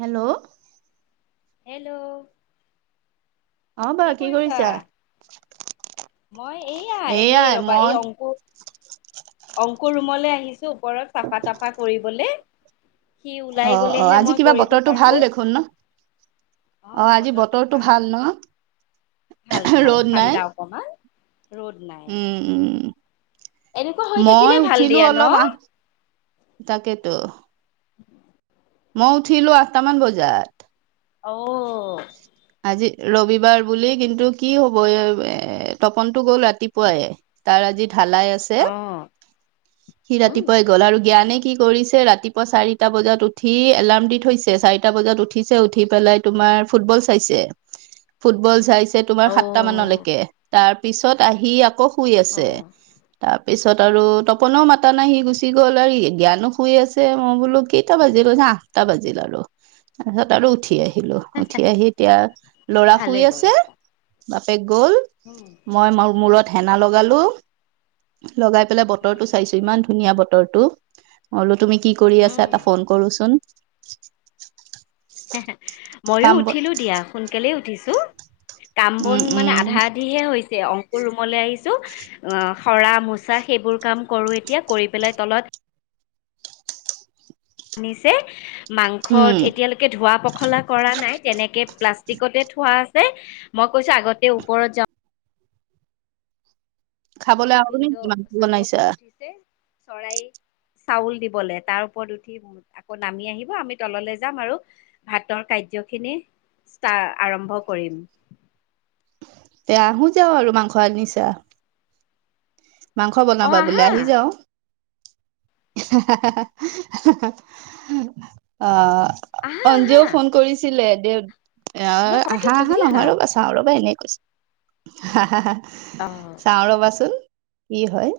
Hello hello অ বা কি কৰিছা? মই এইয়া এনেই এয়াই ৰবা মই এই অংকু অংকুৰ ৰুমলৈ আহিছো ওপৰত চাফা-তাফা কৰিবলে। সি ওলাই অ অ গলেহে আজি মই কিবা কৰিব বতৰটো পাৰো। ভাল দেখোন ন অ আজি বতৰটো ভাল ন ভাল ভাল ৰ'দ নাই ঠাণ্ডা অকমান। ৰ'দ নাই। উম উম এনেকুৱা হৈ থাকিলে মই ভাল উঠিলো দিয়া ন অলপ আহ, তাকেতো মই উঠিলো আঠটামান বজাত অ আজি ৰবিবাৰ বুলি কিন্তু কি হ'ব? এ এ তপনটো গ'ল ৰা ৰাতিপুৱাই, তাৰ আজি ঢালাই আছে। অ সি উম ৰাতিপুৱাই গ'ল আৰু জ্ঞানে কি কৰিছে? ৰাতিপুৱা চাৰিটা বজাত উঠি, এলাৰ্ম দি থৈছে। চাৰিটা বজাত উঠিছে উঠি পেলাই তোমাৰ ফুটবল চাইছে। ফুটবল চাইছে তোমাৰ অ সাতটা মানলৈকে তাৰ পিছত আহি আকৌ শুই অ আছে। তাৰ পিছত আৰু তপনেও মাতা নাই সি গুচি গ'ল আৰু জ্ঞানো শুই আছে মই বোলো কেইটা বাজিলে চা আঠটা বাজিল আৰু তাৰপিছত আৰু উঠি আহিলো। উঠি আহি এতিয়া লৰা ভালে শুই আছে কৰিছা বাপেক গল। উম মই মোৰ মূৰত হেনা লগালো লগাই পেলাই বতৰটো চাইছো ইমান ধুনীয়া বতৰ টো মই বুলো তুমি কি কৰি আছা উম এটা ফোন কৰোচোন মইও কাম উঠিলো দিয়া। সোনকালে উঠিছো কাম বন উম মানে উম আধা আধিহে হৈছে অং অংকো ৰুমলৈ আহিছো শৰা মোচা সেইবোৰ কাম কৰো এতিয়া কৰি পেলাই তলত আনিছে মাংস উম এতিয়ালৈকে ধোৱা পখলা কৰা নাই তেনেকে প্লাষ্টিকতে থোৱা মই কৈছো আগতে ওপৰত যাওঁ খাবলৈ আৰু নে ভিনদেউ মাংসটো চাদৰ ওপৰত বনাইছা উঠিছে চৰাই চাউল দিবলে। তাৰ ওপৰত উঠি আকৌ নামি আহিব আমি তললৈ যাম আৰু ভাতৰ কা খিনি ষ্টাৰ আৰম্ভ কৰিম এইয়া আহো যা আৰু মাংস আনিছা। মাংস অ বনাবা বোলে আহা আহি যাওঁ। হা হা অঁ আহা অঞ্জু আহা আও ফোন কৰিছিলে। দে অ ন সঁচাকে আহা কৈছো অহা গুচি আহা নহয় ৰ'বা চাওঁ ৰ'বা এনে। হা হা হ চাওঁ ৰবাচোন কি হয়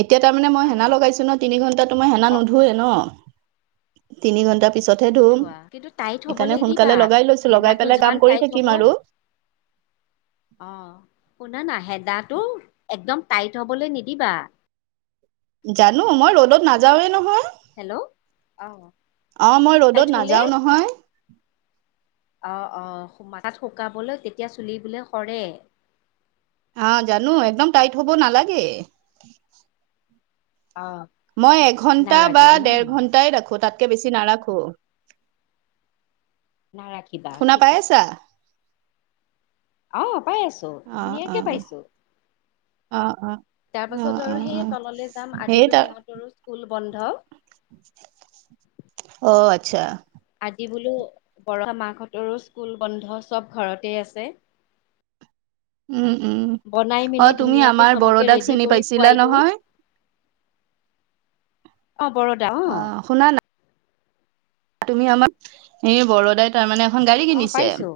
এতিয়া তাৰমানে মই অ অ হেনা লগাইছো ন তিনি ঘণ্টা তোমাৰ মই হেনা অ নুধোৱে ন তিনি ঘণ্টা পিছতহে ধুম নোধোৱা কিন্তু টাইট হ'বলৈ সেইকাৰণে নিদিবা সোনকালে লগাই লৈছো লগাই হেনাটো পেলাই যিমান কাম কৰি টাইট হ'ব থাকিম আৰু [unintelligible] অ শুন ন হে দ তটো একদম টাইট হ'বলৈ নিদিবা জানো মই ৰ'দত নাযাওৱে নহয় হেল্ল' অ অ মই টাইট ৰ'দত হ'লে নাযাও নহয়। অ অ মাথাত শুকাবলে, তেতিয়া চুলি বোলে সৰে। আহ জানো একদম টাইট হব নালাগে অ মই এঘন্টা বা নালাগে উম দেৰ ঘন্টাই ৰাখো তাতকে বেছি নাৰাখো না ৰাখিবা শুনা পাই ঠিকেই। আছা আহ পাই আছো অ অ ধুনীয়াকে অ পাইছো অ', অ', তাৰ অ', পাছত আৰু অ', সেই অ', তললৈ যাম সেই আজিতো তাৰ সিহঁতৰো স্কুল বন্ধ অ আচ্ছা য বোলো বৰষা মাকাহঁতৰো স্কুল বন্ধ চব ঘৰতে আছে উম উম বনাই অ মেলি তুমি ধুনীয়াকে আমাৰ চবকে বৰদাক ৰেডি চিনি কৰি খুৱাই পাইছিলা দিওঁ নহয় অ বৰদা অ শুনা না তুমি আমাক এই বৰোদাই তাৰমানে এখন গাড়ী অ কিনিছে পাইছো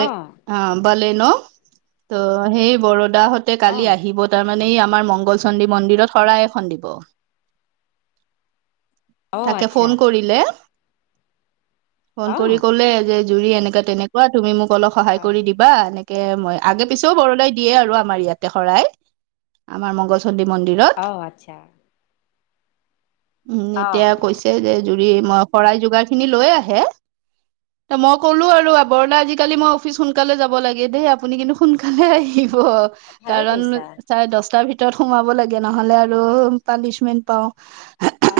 অ অ বলেন ত সেই বৰ সদাহতে [unintelligible] অ কালি আহিব তাৰমানে আমাৰ মংগল চন্দ্ৰী মন্দিৰত শৰাই এখন দিব। অ তাকে আচ্ছা ফোন কৰিলে ফোন অ কৰি কলে যে জুৰি এনেকা তেনেকুৱা তুমি মোক অলপ সহায় অ কৰি দিবা এ তাকে মই আগে পিছেও বৰদাই দিয়ে আৰু আমাৰ ইয়াতে শৰাই আমাৰ মংগল অ মন্দিৰত আচ্ছা উম অ এতিয়া কৈছে যে জুৰি মই শৰাই যোগাৰ খিনি লৈ আহে মই ক'লো আৰু বৰদা আজিকালি মই অফিচ সোনকালে যাব লাগে দেই আপুনি কিন্তু সোনকালে আহিব ভালে কাৰণ কৈছা চাৰে দহটাৰ ভিতৰত ভিতৰত সোমাব লাগে নহলে আৰু পানিচমেন্ট পাওঁ অ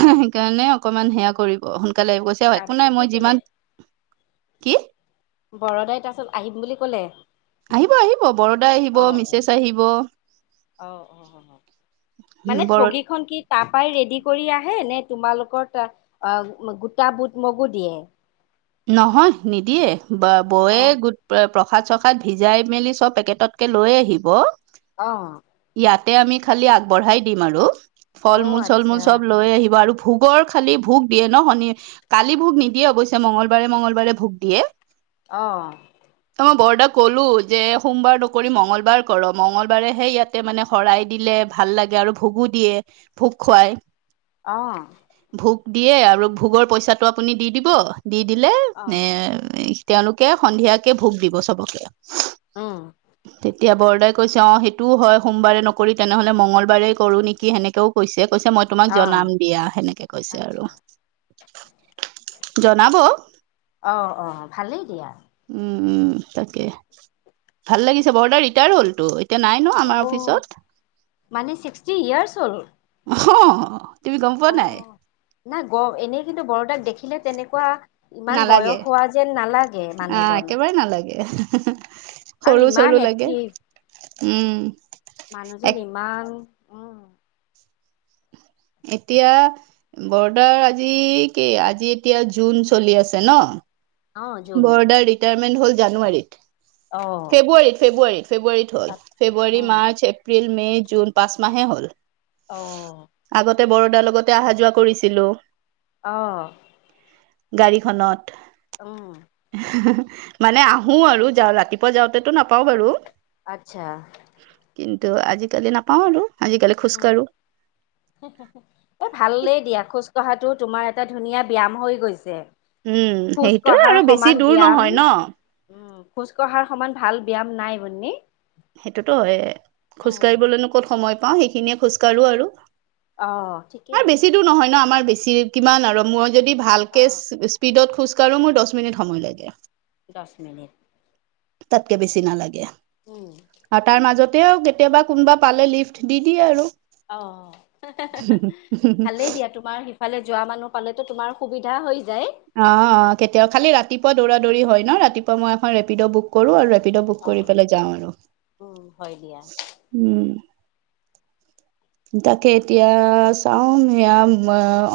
অকমান সেয়া কৰিব সোনকালে আহি গৈছে অ একো নাই তাৰপাছত কি মই কলে যিমান কি বৰদাই তাৰপিছত আহিম বুলি কলে আহিব আহিব বৰোদা আহিব অ অ মিছেছ আহিব অ অ অ মানে বৰ ঠগীখনন কি তাৰপৰাই ৰেডি কৰি আহে নে তোমালোকৰ ত গোটা বুট মগু দিয়ে। নহয় নিদিয়ে বা অ বযে গোট প্ৰসাদ চসাদ ভিজাই মেলি চব পেকেটতকে লৈ আহিব অ তেতিয়া খালী আগ বঢ়াই দিম আৰু অ ফল মূল চল মূল আচ্ছা সব লৈ আহিব আৰু ভোগৰ খালি ভোগ দিয়ে ন শনি কালি ভোগ নিদিয়ে অৱশ্যে মঙ্গলবাৰে মঙ্গলবাৰে ভোগ দিয়ে আহঁ ত মই বৰদাক ক'লো যে সোমবাৰ নকৰি মঙ্গলবাৰ কৰ মঙ্গলবাৰেহে ইয়াতে মানে শৰাই দিলে ভাল লাগে আৰু ভোগো দিয়ে ভোগ খুৱাই আহ ভোগ দিয়ে আৰু ভোগৰ পইচাটো আপুনি দি দিব দি দিলে অ এ তেওঁলোকে সন্ধিয়াকে ভোগ দিব চবকে উম তেতিয়া বৰ বৰদাই কৈছে অঁ সেইটোও হয় সোমবাৰে নকৰি তেনেহ'লে মঙ্গলবাৰেই কৰোঁ নেকি সেনেকেও কৈছে কৈছে মই তোমাক অ জনাম দিয়া সেনেকে কৈছে আৰু আচ্ছা জনাব অঁ অ ভালেই দিয়া উম উম তাকে। ভাল লাগিছে বৰা দা ৰিটায়াৰ হ'লতো। এতিয়া নাই ন আমাৰ অ', অফিচত। মানে ছিক্সটি ইয়াৰ্চ হ'ল অ তুমি গম পোৱা নাই অ'। নাই গ এনেই কিন্তু বৰদাক দেখিলে তেনেকুৱা। ইমান বয়স নালাগে হোৱা যেন নালাগে আহ মানুহজন। একেবাৰে নালাগে আৰু সৰু চৰু ইমান লাগে এক্টিভ। উম মানুহজন এক ইমান উম, এতিয়া বৰাদাৰ, আজি কি আজি এতিয়া জুন চলি আছে ন অ', জোন বৰদাৰ ৰিটায়াৰমেণ্ট হল জানুৱাৰীত অ', ফেব্ৰুৱাৰীত ফেব্ৰুৱাৰীত ফেব্ৰুৱাৰীত হয ফেব্ৰুৱাৰী, উম, মাৰ্চ, এপ্ৰিল মে', জুন পাঁচ মাহে হ'ল। আহ তে বৰদাৰ লগতে অহা যোৱা কৰিছিলো আহ গাড়ীখনত মানে আহো আৰু যা ৰাতিপুৱা যাওঁতেতো নাপাও বাৰু আতচ্ছা কিন্তু আজিকালি নাপাওঁ আৰু আজিকালি উম খোজকাঢ়ো এ ভালেই দিয়া খোজ- কহাটো তোমাৰ এটা ধুনীয়া ব্যায়াম হৈ গৈছে। উম খোজ সেইটোয়ে কঢ়াৰ আৰু বেছি সমান দূৰ বিয়াম। নহয় ন উম- খোজ কঢ়াৰ সমান ভাল ব্যায়াম নাই মুনমী সেইটোতো হয় খোজ কাঢ়িবলৈনো ক'ত সময় পাওঁ সেইখিনিয়ে খোজকাঢ়ো আৰু অঁ আৰু ঠিকেই বেছি দূৰ নহয় ন আমাৰ বেছি কিমান আৰু মই যদি ভালকে অ', স্পীডত খোজকাঢ়ো মোৰ দহ মিনিট সময় লাগে দহ মিনিট তাতকে বেছি নালাগে উম, আৰু তাৰ মাজত তেওঁ তেতিয়া কেতিয়াবা কোনোবা পালে লিফ্ট দি দিয়ে আৰু অ ভালেই দিয়া তোমাৰ। ইফালে যোৱা মানুহ পালেেতো তোমাৰ সুবিধা হৈ যায় অ অ কেতিয়াও খালি ৰাতিপুৱা দৌৰা দৌৰি হয় ন ৰাতিপুৱা মই এখন ৰেপিডো বুক কৰো আৰু বুক কৰি অ', পেলাই যাওঁ আৰু উম, হয় দিয়া উম তাকে এতিয়া চাও, সেয়া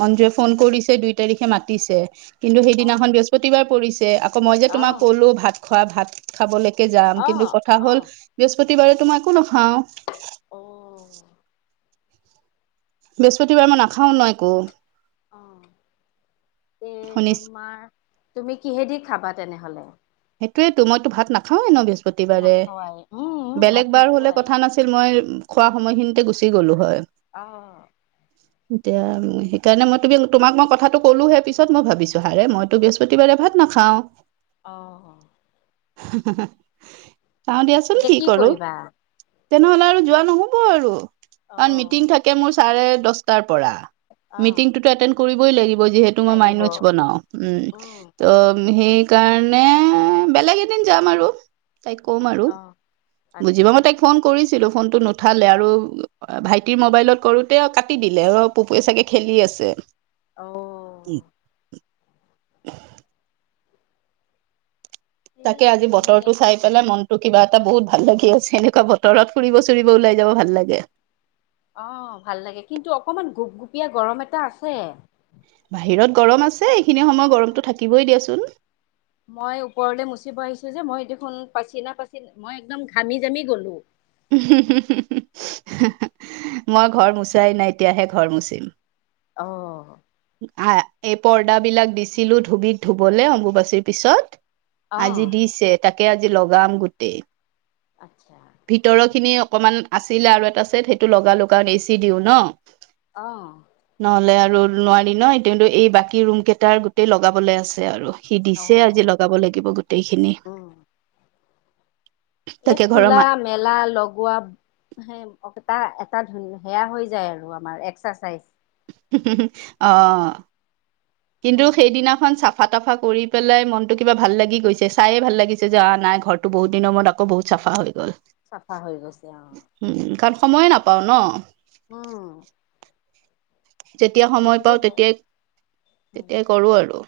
অঞ্জুৱে ফোন কৰিছে দুই তাৰিখে মাতিছে কিন্তু অ', সেইদিনাখন বৃহস্পতিবাৰ পৰিছে আকৌ মই যে তোমাক অ', কলো ভাত খোৱা ভাত খাবলৈ যাম কিন্তু অ', কথা হ'ল অ', বৃহস্পতিবাৰে তো মই একো নখাও অ বৃহস্পতিবাৰ মই নাখাও ন একো অ এ শুনিছ তোমাৰ তুমি কিহেদি খাবা তেনেহলে সেইটোৱেতো মই ভাত নাখাওঁ এই ন বি প্ৰতিবাৰে। নাখোৱাই উম, ভাত বেলেগ বাৰ হলে নোখোৱাই কথা নাছিল মই খোৱা সময়খিনিতে গুচি গলো হয় অঁ - এতিয়া সেই কাৰণে মই তমি তোমাক মই কথাটো ক'লোহে পিছত মই ভাবিছো হাৰে মইতো বৃহস্পতিবাৰে ভাত না খাওঁ অঁ অঁ - [unintelligible] চাওঁ দিয়াচোন এতিয়া কি কৰো কৰিবা? তেনেহ'লে আৰু যোৱা নহ'ব আৰু কাৰণ মিটিং অ', থাকে মোৰ চাৰে দশটাৰ পৰা অ', মিটিংটোতো এটেণ্ড কৰিবই লাগিব যিহেতু মই মাই লাগিব নোটছ বনাও উম, ত হেইকৰণেটো নে বেলেগ এদিন যাম আৰু? তাইক ক'ম আৰু, অ', বুজিব আচ্ছা মই তাইক ফোন কৰিছো ছিলো ফোন টো নুঠালে আৰু ভাইটিৰ মোবাইলত কৰোতে কাটি দিলে অ পপোএ চাগে খেলি আছে অ', [unintelligible] সেয়ে তাকে আৰু আজি নিমিলে বতৰটো টাইম। চাই পেলাই মনতটো কিবা এটা বহুত ভাল লাগি আছে এনেকুৱা বতৰত ফুৰিব চুৰিব ওলাই যাব ভাল লাগে অ ভাল লাগে কিন্তু অকমান গোপগুপীয়া গৰম এটা আছে বাহিৰত গৰম আছে এইখিনি সময় গৰমতটো থাকিবই দিয়াচোন মই ওপৰলৈ মুচিব আহিছো যে মই দেখোন পাচিনা পাচি মই একদম ঘামি জামি গলো [unintelligible] মই ঘৰ মুচাই নাই এতিয়াহে ঘৰ মোচিম অঁ আহ এই পৰ্দ বিলাক দিছিলো ধুবিত ধুবলে অম্বুবাচীৰ পিছত অ', আজি দিছে তাকে আজি লগাম গোটেই আত্ছা ভিতৰৰখিনি অকমান আছিলে আৰু এটা ছেট সেইটো লগা লগা এচি দিওঁ ন অঁ নহ'লে আৰু নোৱাৰি ন কিন্তু এই বাকী ৰুম কেইটাৰ গোটেই লগাবলৈ আছে আৰু সি দিছে আজি অ' লগাব লাগিব গোটেইখিনি উম এই তাকে ঘৰৰ খোলা মা মেলা লগোৱা। সেই এটা ধুন সেয়া হৈ যায় আৰু আমাৰ এক্সাৰচাইজ অ কিন্তু খোল সেইদিনাখন চাফা তাফা কৰি পেলাই মনটো কিবা ভাল লাগি গৈছে চায়ে ভাল লাগিছে যে আ নাই ঘৰটো বহুত দিনৰ মূৰত আকৌ বহুত চাফা হৈ গ'ল। চাফা হৈ গৈছে অঁ উম কাৰণ সময়ে নাপাওঁ ন অঁ যেতিয়া সময় পাওঁ তেতিয়াই, তেতিয়াই কৰো আৰু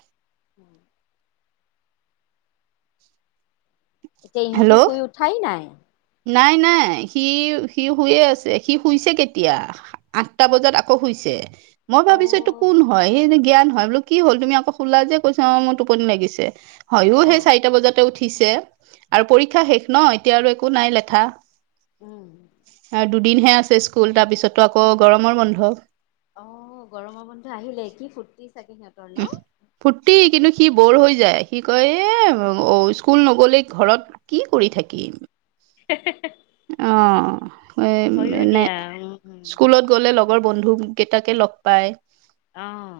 উম এতিয়া হেল্ল' ইহঁতি শুই উঠাই নাই। নাই নাই সি সি শুয়ে আছে সি শুইছে কেতিয়া? আঠটা বজাত আকৌ শু মই ভাবিছো এইটো কোন অ' হয়? সেই জ্ঞান হয় বোলো কি হ'ল তুমি আকৌ শুলা যে? কৈছে অ মোৰ টোপনি লাগিছে। হয়য়ো অ সেই চাৰিটা বজা উঠি উঠিছে। আৰু পৰীক্ষা শেষ ন এতিয়া আৰু একো নাই লেঠা উম আৰু দুদিনহে আছে স্কুল তাৰ পিছতো আকৌ গৰমৰ বন্ধ। অ গৰমৰ বন্ধু আহিলে কি ফুুৰ্তি উম ফূৰ্তি। কিন্তু সি বৰ হৈ যায় যাই। সি কয় এ অ স্কুল নগলে ঘৰত কি কৰি থাকিম? অ। হয়ো এনে দিয়া উম উম স্কুলত গলে লগ লগৰ বন্ধু কেইটাকে লগ পাই অঁ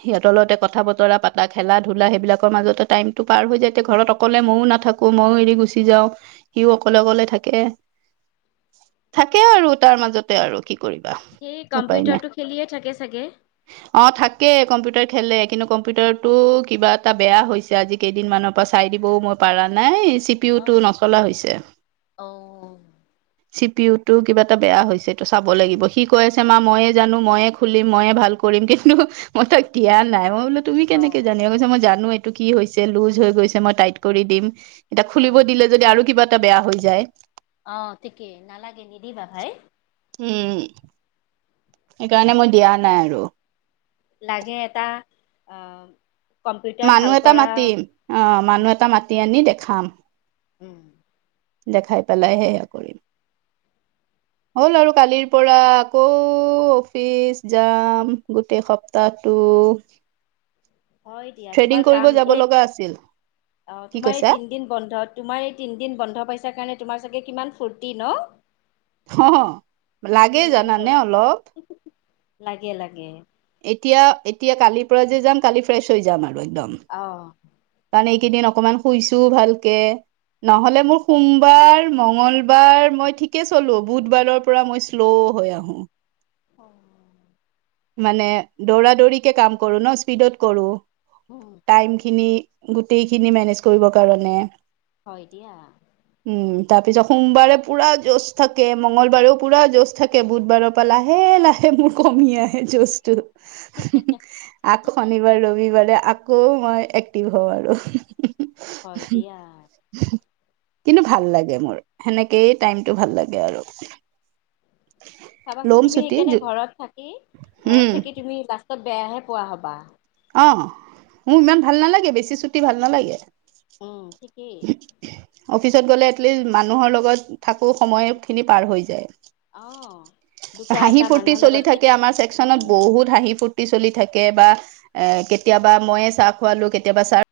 সিহঁতৰ লগতে কথা বতৰা পতা খেলা ধূলা সেইবিলাকৰ মাজতে টাইম টো পাৰ হৈ যায় এয়া ঘৰত অকলে ময়ো নাথাকো। মইও এৰি গুচি যাওঁ। সিও অকলে অকলে থাকে। থাকে আৰু তাৰ মাজতে আৰু কি কৰিবা সেই উপায় নাই। কম্পিউটাৰটো খেলিয়ে থাকে চাগে তাকে কম্পিউটাৰ খেলে কিন্তু কম্পিউটাৰটো কিবা এটা বেয়া হৈছে আজি কেইদিনমানৰ পৰা চাই দিবও মই পাৰা নাই অ চিপিওটো নচলা হৈছে। অ চি পি ইউ তো কিবা এটা বেয়া হৈছে এইটো চাব লাগিব। সি কৈ আছে মা ময়ে জানো ময়ে খুলিম ময়ে ভাল কৰি কৰিম কিন্তু মই তাক দিয়া নাই। মই বোলো তুমি অ কেনেকে জানো? কৈছে মই জানো এইটো কি হৈছে? লুজ হৈ গৈছে মই টাইট কৰি দিম। এতিয়া অ খুলিব দিলে যদি আৰু কিবা বেয়া হৈ যায়। অ ঠিকেই নালাগে নিদিবা ভাই। উম। সেইকাৰণে মই দিয়া নাই আৰু অঁ মানুহ এটা মাতিম। অ মানুহ উম এটা মাতি আনি দেখাম উম দেখাই পেলাই সেয়া কৰিম হ'ল আৰু কালিৰ পৰা আকৌ অফিচ যাম গোটেই সপ্তাহ [unintelligible] হয় দিয়া তোমাৰ থ্ৰেডিং কৰিব কাম যাব এই লগা আছিল। অ কি তোমাৰ এই কৈছা তিনদিন বন্ধ। তোমাৰ এই তিনদিন বন্ধ পাইছাৰ কাৰণে তোমাৰ চাগে কিমান ফূুৰ্তি ন? অ লাগে তিনদিন জানানে অলপ। লাগে লাগে- এতিয়া এতিয়া কালিৰ পৰা যে যাম কালি ফ্ৰেছ হৈ যাম আৰু একদম অ কাৰণ এইকেইদিন অকমান শুইছো ভালকে নহলে মোৰ সোমবাৰ মঙ্গলবাৰ মই ঠিকে চলো বুধবাৰৰ পৰা মই শ্ল' হৈ আহো অ মানে দৌৰা দৌৰিকে কাম কৰো ন। স্পীডত কৰো উম, টাইম খিনি গোটেই খিনি মেনেজ কৰিবৰ কাৰণে হয় দিয়া উম তাৰ পিছত সোমবাৰে পুৰা যছ থাকে মঙগলবাৰেও পুৰা যছ থাকে বুধবাৰৰ পৰা লাহে লাহে লাহে মোৰ কমি আহে যছটো। আকৌ শনিবাৰ ৰবিবাৰে আকৌ মই এক্টিভ হওঁ আৰু হয় দিয়া কিন্তু ভাল লাগে মোৰ সেনেকেই টাইমটো ভাল লাগে আৰু চাবাচোন ল'ম তুমি ছুটি সেইকাৰণে ঘৰত থাকি। উম ঘৰত থাকি তুমি লাষ্টত বেয়াহে পোৱা হবা। অ মোৰ ইমান ভাল নালাগে বেছি চুটি ভাল নালাগে উম, ঠিকেই অফিচত গ'লে এটলিষ্ট মানুহৰ লগত থাকো সময় খিনি পাৰ হৈ যায় অ'। দুটা হাঁহি এটা ফূুৰ্তি মানুহৰ চলি লগত কি থাকে আমাৰ ছেকশচনত উম, বহুত হাঁহি ফুুৰ্তি চলি থাকে বা এ কেতিয়াবা মইয়ে চাহ খুৱালো কেতিয়াবা চাহ